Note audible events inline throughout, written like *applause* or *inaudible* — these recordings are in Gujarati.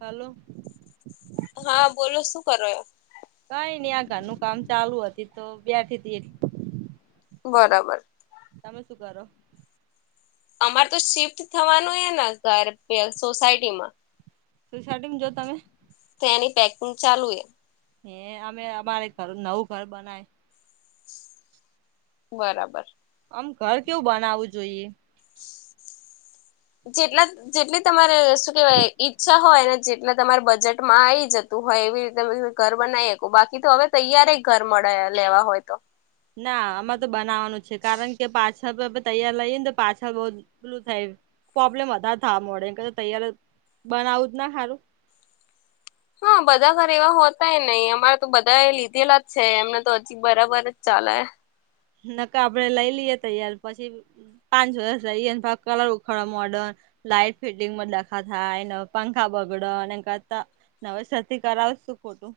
હલો. હા બોલો શું કરો? કઈ નઈ આ ઘરનું કામ ચાલુ હતી તો બેઠી હતી એટલી બરાબર તમે શું કરો અમારે તો શિફ્ટ થવાનું હે ને ઘર સોસાયટીમાં સોસાયટીમાં જો તમે તો એની પેકિંગ ચાલુ એ હે અમે અમારે ઘર નવું ઘર બનાયુ બરાબર આમ ઘર કેવું બનાવવું જોઈએ. જેટલા જેટલી તમારે શું કેવાય ઈજ તા હોય ને જેટલા તમારે બજેટમાં આવી જતું હોય એવી રીતે તો ઘર બનાવી હકુ બાકી તો હવે તૈયાર એ ઘર મળે લેવા હોય તો ના આમાં તો બનાવાનું છે કારણ કે પાછા હ તૈયાર લઈએને તો પાછા બહુ પેલું થાય પ્રોબ્લેમ વધારે થાવા માડે ને એન કરતા તૈયાર બનાવું જ ના હારું હા બધા ઘર એવા હોતાય નહી અમારે તો બધા એ લીધેલા જ છે એમને તો હજી બરાબર જ ચાલે નકર આપડે લઈ લઈએ તૈયાર પછી પાંચ વર્ષ લઈએ ને કલર ઉખાડ મોડન લાઈટ ફિટિંગ માં ડખા થાય પંખા બગડ ને એના કરતા નવેસરથી કરાવ શું ખોટું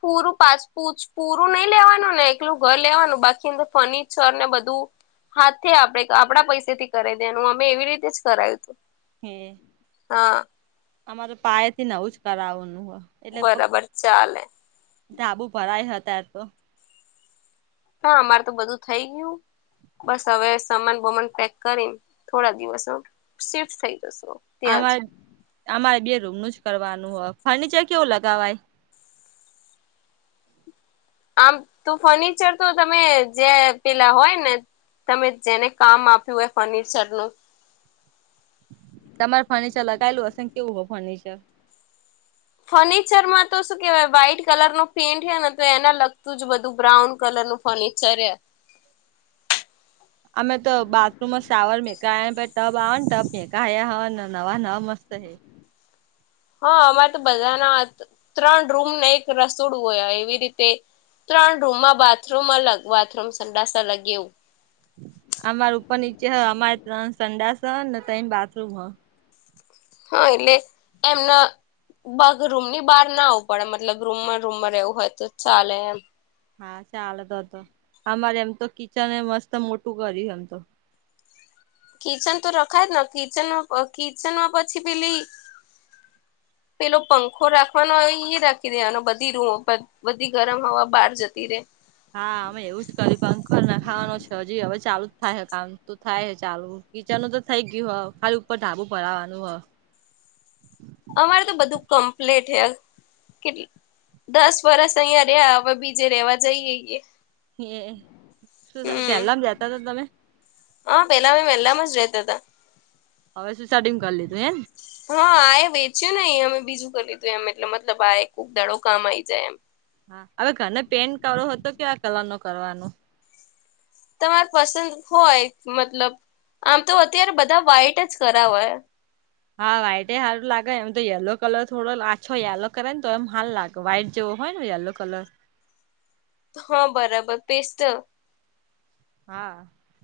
પૂરું પાચ પૂછ પૂરું નઈ લેવાનું ને એકલું ઘર લેવાનું બાકી અંદર ફર્નિચર ને બધું હાથે આપણે આપણા પૈસે થી કરાઈ દેવાનું અમે એવી રીતે જ કરાયું હતું હે હા અમારે પાયાથી નવું જ કરાવવાનું હ એટલે બરાબર ચાલે ધાબુ ભરાય હ અત્યારે તો હા અમારે તો બધું થઈ ગયું બસ હવે સમાન બમાન પેક કરીને થોડા દિવસમાં શિફ્ટ થઈ જશું અમારે અમારે બે રૂમનું જ કરવાનું હો ફર્નિચર કેવું લગાવાય આમ તો ફર્નિચર તો તમે જે પેલા હોય ને તમે જેને કામ આપ્યું હોય ફર્નિચર નું તમારે ફર્નિચર લગાયેલું હશે કેવું હોય ફર્નિચર ફર્નિચરમાં તો શું કેહેવાય વ્હાઈટ કલર નો પેઇન્ટ હે ને તો એને લગતું જ બધું બ્રાઉન કલર નું ફર્નિચર અમે તો બાથરૂમમાં શાવર મેગા ટબ આવ આવા ને ટબ મેકા હે હવા નવા નવા મસ્ત હૈ હા અમારે તો બધાના ત્રણ રૂમને એક રસોડું હોય એવી રીતે. ત્રણ રૂમમાં બાથરૂમ અલગ બાથરૂમ, સંડાસ અલગ એવું અમાર ઉપર નીચે હ અમારે ત્રણ સંડાસ હ ને તઈ બાથરૂમ હ. હા, એટલે એમના. પગ રૂમ ની બાર ના આવું પડે, મતલબ રૂમમા-રૂમા રેવુ હોય તો ચાલે એમ. હા ચાલે તો તો અમારે એમ તો કિચન એ મસ્ત મોટું કરયુ હતુ. કિચન તો રખાય જ નથી, ને કિચન કિચનમાં પછી પેલી પેલો પંખો રાખવાનો હો ઈ રાખી દેવાનો બધી રૂ બધી ગરમ હવા બાર જતી રે. હા અમે એવું જ કરી પંખર નાખાવાનો છે, હજી હવે ચાલુ જ થાહે કામ તો થાય હે ચાલુ. કીચાનુ તો થઈ ગીયું હ, ખાલી ઉપર ઢાબુ ભરાવાનું હ. અમારે તો બધું કમ્પ્લેટ હે. કેટ દસ વરસ અહિયાં રીયે, હવે બીજે રેવા જઈએ. ઈએ. શું ત હમ પેલામ જતા હતા તમે? હા, પેલામે વેલામાં જ રેતા હતા. હવે શું સાડીમ કરી લીધું એમ. હા આ એ વેચ્યું નઈ, એ અમે બીજું કરી લીધું એમ એટલે મતલબ આ ખુક દાડો કામ આવી જાય એમ. હા અવે ઘને પેન કરો હો તો કેઆ કલર નો કરવાનું? તમાયે પસંદ હોય મતલબ આમ તો અત્યારે બધા વાઇટ જ કરાવે. હા વાઈટે હારુ લાગે એમ તો, યેલો કલર થોડો આછો યલો કરે ને તો એમ હાલ લાગે. વાઈટ જેવો હોય ને યલો કલર. હા, બરાબર પેસ્ટ. હા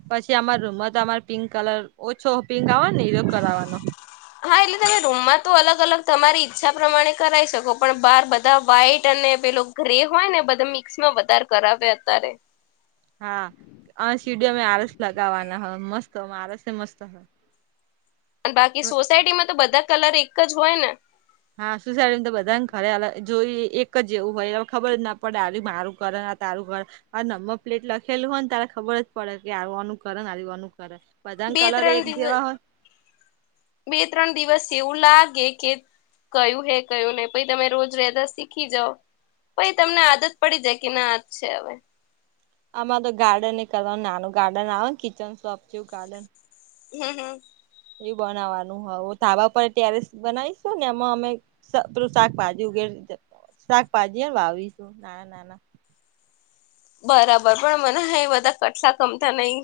પછી અમાર રૂમમાં તો અમાર પિંક કલર ઓછો પિંક આવે ને એરો કરાવાનો. *inaudible* હા એલે તમે રૂમમાં તો અલગ અલગ તમારી ઈચ્છા પ્રમાણે કરાઈ શકો પણ બાર બધા વાઈટ અને પેલો ગ્રે હોય ને બધા મિક્સ માં વધારે કરાવે અતારે. હા અ સીડી આરસ લગાવાના હ મસ્ત આરસ એ મસ્ત. અને બાકી સોસાયટી માં તો બધા કલર એક જ હોય ને. હા સુસાઈળી તો બધા ને ખરે હ જોઈ એક જેવું હોય ખબર જ ના પડે હારયુ મારુ કરે. તારુ ઘર આ નમ્બર પ્લેટ લખેલું હોય ને, તાયે ખબર જ પડે કે આ કોનુ કરે ને આ કોનુ કર હે. બે ત્રણ દિવ બે ત્રણ દિવસ એવું લાગે કે કયું હે કયું નઈ પઈ તમે રોજ રેતા શીખી જાવ. પઇ તમને આદત પડી જાય કે ના આજ છે હવે. આમાં તો ગાર્ડન એ કરવાનુ નાનુ ગાર્ડન આવે ને, કિચન શોપ જેવું ગાર્ડન હમ હમ. ઈ બનાવાનું હો તાબા પર ટેરેસ બનાવીશું ને, એમાં અમે સ પરુ સાકપાજી ઉગેર સાકપાજી એ વાવીશું. નાના નાના બરાબર પણ મને હય બધા કટલા ગમતા નઈ.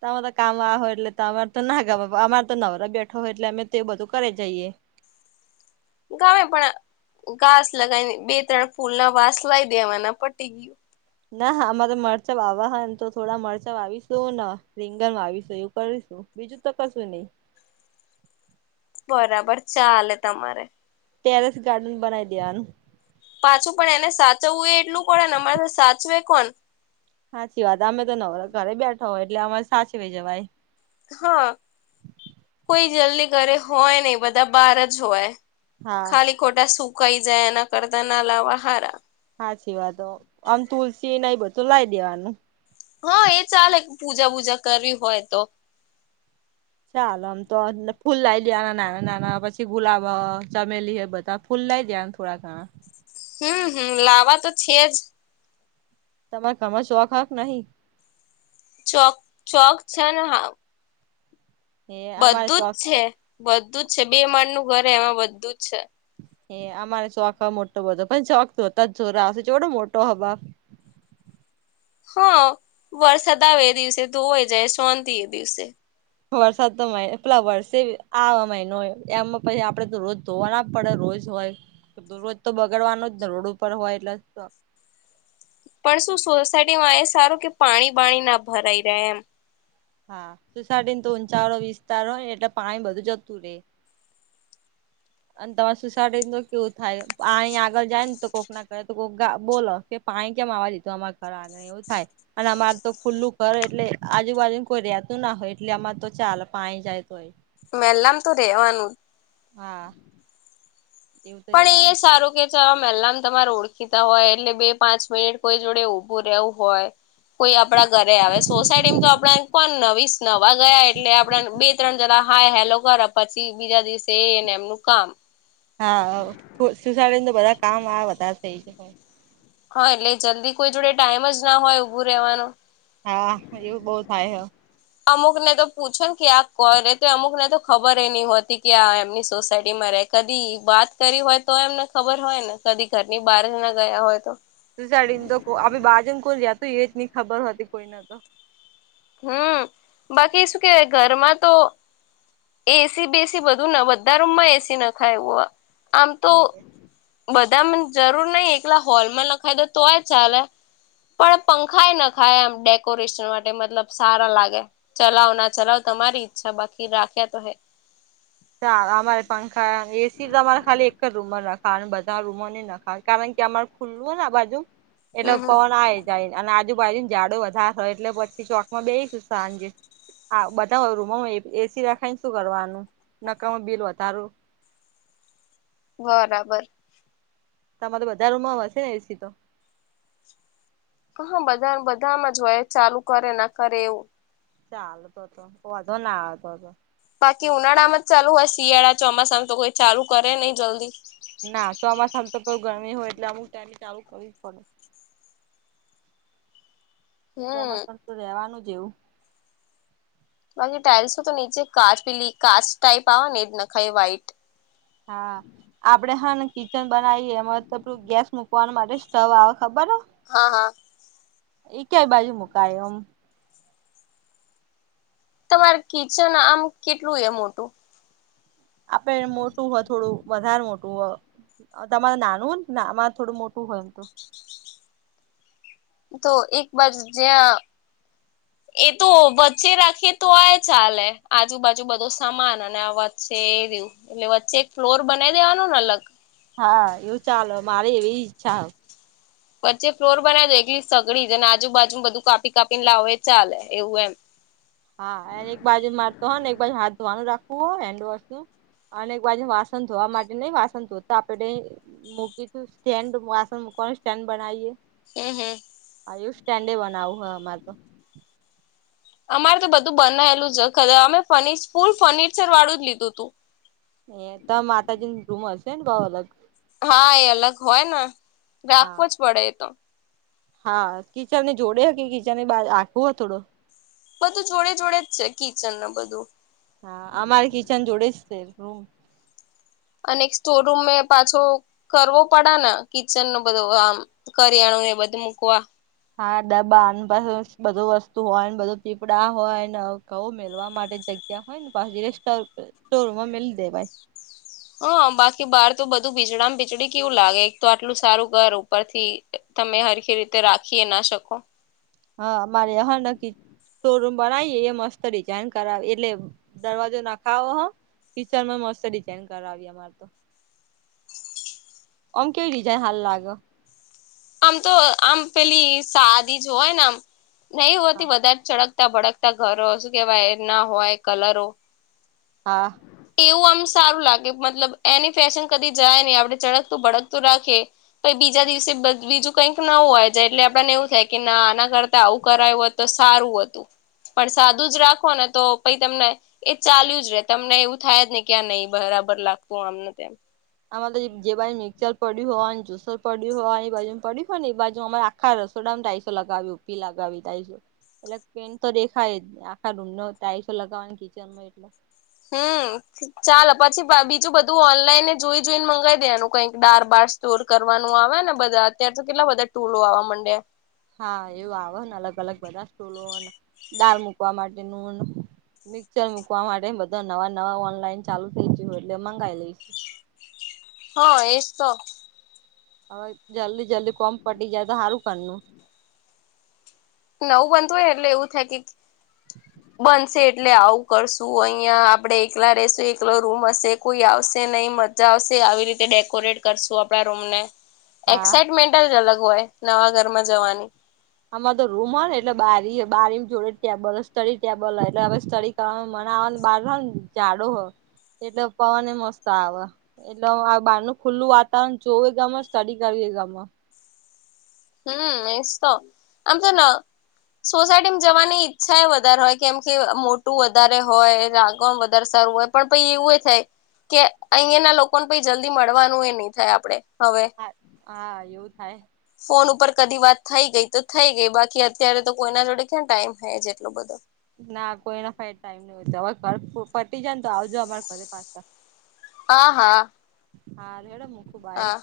તા હો તો કામા હો એટલે તો અમારે તો ના ગામે. અમાર તો નવરા બેઠો હોય એટલે અમે તે બધું કરે જઈએ. ગમે પણ ઘાસ લગાવીને બે-ત્રણ ફૂલ ના વાસ લઈ દેવાના પટી ગયું. નાહા અમારે મરચાં વાવા હે, તો થોડા મરચાં વાવીશું ને રીંગન વાવીસુ એવું કયીસુ. બીજું તો કશું ની. બરાબર, ચાલે તમારે. તેરેસ ગાર્ડન બનાઈ દેયાનું. પાછું પણ એને સાચવવું એ એટલું પડે ને. અમાયે સાચવે કોન? સાચી વાત. અમે તો નવરા ઘરે બેઠા હોય એટલે અમાયે સાચીવી જવાય. હ કોઈ જલ્લી કરે હોય નઈ, બધા બાર જ હોયે. હા ખાલી ખોટા સુકાઈ જાય, એના કરતા ના લાવા હારા. હાચી વાતો. અમ તુલસી નઈ બધું લાયી દેવાનું. હા, એ ચાલે પૂજા બૂજા કરવી હોય તો. ચાલ આમ તો ફૂલ લાય દેવાના ના નાના પછી ગુલાબ અ, ચમેલી એ બધા ખુલ્લા જ ધન થોડા ઘણા હમ હમ લાવા તો છે જ. તમારે કમર શોખ હાક નહી. ચોક ચોક છે ને હા. એ અમારે બધું શોખ જ છે બધું જ છે બે માળ નું ઘરે એમાં બધું જ છે. હ અમારે શોખ હ મોટો બધો પણ શોખ જોતા જ જો હશે જોડો મોટો હવા. હા વરસાદ આવે એ દિવસે ધોવાઈ જાય શોંતિ એ દિવસે વરસાદ તો મહિ પેલા વરષ આ મહિનો હોય એમાં પછી આપડે તો રોજ ધોવા ના પડે રોજ હોય રોજ તો બગાડવાનો જ ને રોડ ઉપર હોય એટલે પણ શું સોસાયટીમાં એ સારું કે પાણી બાણી ના ભરાઈ રહે એમ હા સુોસાયટી ને તો ઊંચા વાળો વિસ્તાર હોય ને એટલે પાણી બધું જતું રહેે. અને તમારે સુસડીો કેવું થાય અહી આગળ જાય ને તો કોક ના કે તો કોઈક બોલો કે પાણી કેમ આવવા લીધું અમારે ઘર આ એવું થાય. અને અમારે તો ખુલ્લું કરર એટલે આજુબાજુને કોઈ રતું ના હોય એટલે અમાર તો ચાલ પાણી જાય હોય. મેહેલામ તું રહેવાનું. હા. એવું તો પણ રહેવાનું એ સારું કે. ચા એલમ તમારે ઓળખીતા હોય એટલે બે પાંચ મિનિટ કોઈ જોડે ઊભું રહેવું હોય, કોઈ આપડા ઘરે આવે સોસાયટીમાં તો આપડા પણ નવીસ નવા ગયા એટલે આપડા બે- ત્રણ જણાં હા, હેલો કરો પછી બીજા દિવસે એને એમનું કામ, હા સુસડીને તો બધા કામ આ વધારે થઈ જવાય. હા, એટલે જલ્દી કોઈ જોડે ટાઈમ જના હોય ઊભો રહેવાનો, હા એવું બહુ થાય હે. અમુક નેતો પૂછો ને ક્યાં કરે તો અમુક નેતો ખબર એ નહીં હોતી કે આ એમની સોસાયટીમાં રહેતી. કદી વાત કરી હોય તો એમને ખબર હોય ને કદી ઘરની બહારના ગયા હોયતો, તું સાડીનેતો બાજને કોલ જાતું એજ નહી ખબર હો હતી કોઈ નાતો, હું, બાકી શું કેવાય ઘરમાં તો એસી બેસી બધું ના બધા રૂમમાં એસી ના ખાયું આમ તો, હમ બધા જરૂર નહીં એકલા હોલમાં લખાય દોતો હોય ચાલે, પણ પંખા એ નખાય આમ ડેકોરેશન માટે મતલબ સારા લાગે, ચલાવ ના ચલાવ તમારી ઈચ્છા બાકી રાખ્યા તોહે, અમારે પંખા એસી તમારે ખાલી એક જ રૂમમાં રાખી ખા બધાર રૂમ ના ખાય કારણ કે અમાર ખુલ્લું હોને આ બાજુ એટલે હમ હમ પવન આવે છે. જાય અને આજુબાજુ ઝાડું વધારે થાય એટલે પછી ચોકમાં બેઈશું સાંજે હા બધા રૂમોમાં એસી રખાયને શું કરવાનું નકામું બિલ વધારુ બરાબર, તમારે બધા રૂમમાં હશેને એસીતો. હા બધા બધામાં જ હોય ચાલુ કરે ના કરે એવું. ચાલતો હતો વાંધોના આવતો હતો. બાકી ઉનાળામાં જ ચાલુ હોય શિયાળા ચોમાસામાં તો કોઈ ચાલુ કરે નહીં જલ્દી ના ચોમાસામાં તો તો ગરમી હોય એટલે અમુક ત્યાંથી ચાલુ કરવી જ પડે. હમ ચોમાસામાં પરતુ રહેવાનું જ એવું, બાકી ટાઈલ્સ તો નીચે કાચ પીલી કાચ ટાઈપ આવેવા ને એજ નખાઈ વ્હાઈટ હા, આપડે હાને કિચન બનાવીએ એમાડું ગેસ મુકવા માટે સ્ટવ આવે ખબર હો. હા, હા. એ ક્યાંય બાજુ મુકાય એમ. તમારે કિચન આમ કેટલું એ મોટું, આપે મોટું હથોડું, વધારે મોટું હોય તમાર નાનું હોયનામાં થોડું મોટું હોય એમતો. *inaudible* તો એકબાજુ જ્યાં એતો વચ્ચે રાખીએ તો હોય ચાલે આજુબાજુ બધો સમાન અને આ વાત છે એ *unintelligible* એટલે વચ્ચે એક ફ્લોર બનાઈ દેવાનો ને અલગ. હા એવું ચાલો મારી એવી ઈચ્છા હો. વચ્ચે ફ્લોર બનાવી દો, એ એકટલી સગડી જ અને આજુબાજુ બધું કાપી કાપીને લાવોએ ચાલે એવું એમ. હા એ એક બાજુ મારતો હોને એકબાજુ હાથ ધોવાનું રાખવું હો હેન્ડવોશ નું. અને એક બાજુ વાસણ ધવા માટે નઈ વાસણ ધોતા આપડે મૂકી તું સ્ટેન્ડ વાસણ મુકવાનું સ્ટેન્ડ બનાવીએ. એહે આયુ ષ્ટેન્ડે બનાવું હ અમાર તો. *inaudible* અમારે તો બધું બનાયેલું જખર અમે ફનીચર ફૂલ ફર્નિચરવાળું જ લીધું હતું. એતો માતાજીની રૂમ હશે ને બહુ અલગ. હા એ અલગ હોયને હા રાખવો જ પડે એતો. હા કિચનને જોડે હેકે કિચન આખું હો થોડો. બધું જોડે જોડે જ છે કિચન નો બધું. હા અમર કિચન જોડે છે રૂમ અને એક સ્ટોર રૂમ મે પાછો કરવો પડ ના કિચન નો બધો આમ. કરિયાણું ને એ બધું મૂકવા. હા ડબા *unintelligible* બધું વસ્તુ હોયને બધું પીપડા હોય ને કઉ મેલવા માટે જગ્યા હોય. *unintelligible* સ્ટોરમાં મેલી દેવાય હા બાકી બહાર તો બધું ભીજડામાં ભીજડી કેવું લાગે એક તો આટલું સારું ઘર ઉપરથી તમે હરખી રીતે રાખી એ ના શકો. હા અમારે હા *unintelligible* શોરૂમ બનાવીએ એ મસ્ત ડિઝાઇન કરાવીએ એટલે દરવાજો નાખાવો હો કિચનમાં મસ્ત ડિઝાઇન કરાવી અમારે તો. ઓમ કેવી રિઝાઇન હરી લાગે. આમ તો આમ પેલી સાદી જ હોય ને આમ નહી હા હોતી વધારે ચડક તા ભડકતા ઘરો શું કેવાય ના હોય કલરો હા. એવું આમ સારું લાગે મતલબ એની ફેશન કદી જાય નહી આપડે ચડકતું ભડકતું રાખીએ. પાહિ બીજા દિવસે બધ બીજું કઈક નવું હોય છે એટલે આપણને એવું થાય કે ના આના કરતા આવું કરાયું હોય તો સારું હતું. પણ સાદું જ રાખો ને તો પઈ તમને એ ચાલ્યું જ રે તમને એવું થાય જ ને ક્યાં નહી બરાબર લાગતું આમને તેમ. આમ તો જે બાજુ મિક્સચર પડી હોય જુસર પડી હોન એ બાજુ પડી હોય ને એ બાજુ આમ હા રસોડામાં તાઈસો લગાવી *unintelligible* લગાવી ત એટલે પેન તો દેખાય આખા રૂમ ન ટાઈસો લગાવવા કિચનમાં એટ હમ્મ ચાલ પછી બીજું બધું ઓનલાઈન જોઈ જોઈને મગાવી દેવાનું કઈક ડાર બાર સ્ટોર કરવાનું આવે ને બધા અત્ય્યારે તો કેટલા બધા ટૂલો આવવા માંડે. હા એવું આવે ને અલગ અલગ બધા *unintelligible* દળ મૂકવા માટેનું મિક્ચર મૂકવા માટે બધા નવા નવા ઓનલાઈન ચાલુ થઇ *unintelligible* એટલે મંગાવી લઈશ. હા એજ તો. હવે જલ્દી જલ્દી કોમ પટી જાય તો સારું કરનું. નવું બનતું હોય એટલે એવું થાય કે બનશે એટલે આવું કરશું અહિયાં આપડે એકલા રેશું એકલો રૂમ હશે કોઈ આવશે નહીં મ મજા આવશે આવી રીતે ડેકોરેટ કરશું આપણા રૂમ ને. હા એક્સાાઈટમેન્ટ જ અલગ હોય નવા ઘરમાં જવાની. આમા તો રૂમ હોય ને એટલે બારી બારીની જોડે ટેબલ સ્થળી ટેબલ એટલે હવે *unintelligible* તમે મવાને બાર હો ને જાડુ હો એટલે પવન મસ્ત આવે એટલે આ બહાર નુ ખુલ્લું વાતાવરણ જોવું ગમે સ્ટડી કરવી ગમે હમ એસ તો આમ જે ના સોસાયટીમાં જવાની ઈચ્છા એ વધારે હોય કેમ કે મોટું વધારે હોય આગણ વધારે સારું હોય પણ પ એવું એ થાય કે અહીંયા ના લોકોને પ જલ્દી મળવાનું એ નહી થાય આપડે હવે હા એવું થાય ફોન ઉપર કદી વાત થઈ ગઈ તો થઈ ગઈ બાકી અત્યારે તો કોઈના જોડે ક્યાં ટાઈમ થ છે એટલો બધો ના કોઈના ફાય ટાઈમ નહી હોય હવે ઘર પટી જાય ને તો આવજો અમારા ઘરે પાછા હા હા હા રડમ હું ખુબાઈ હા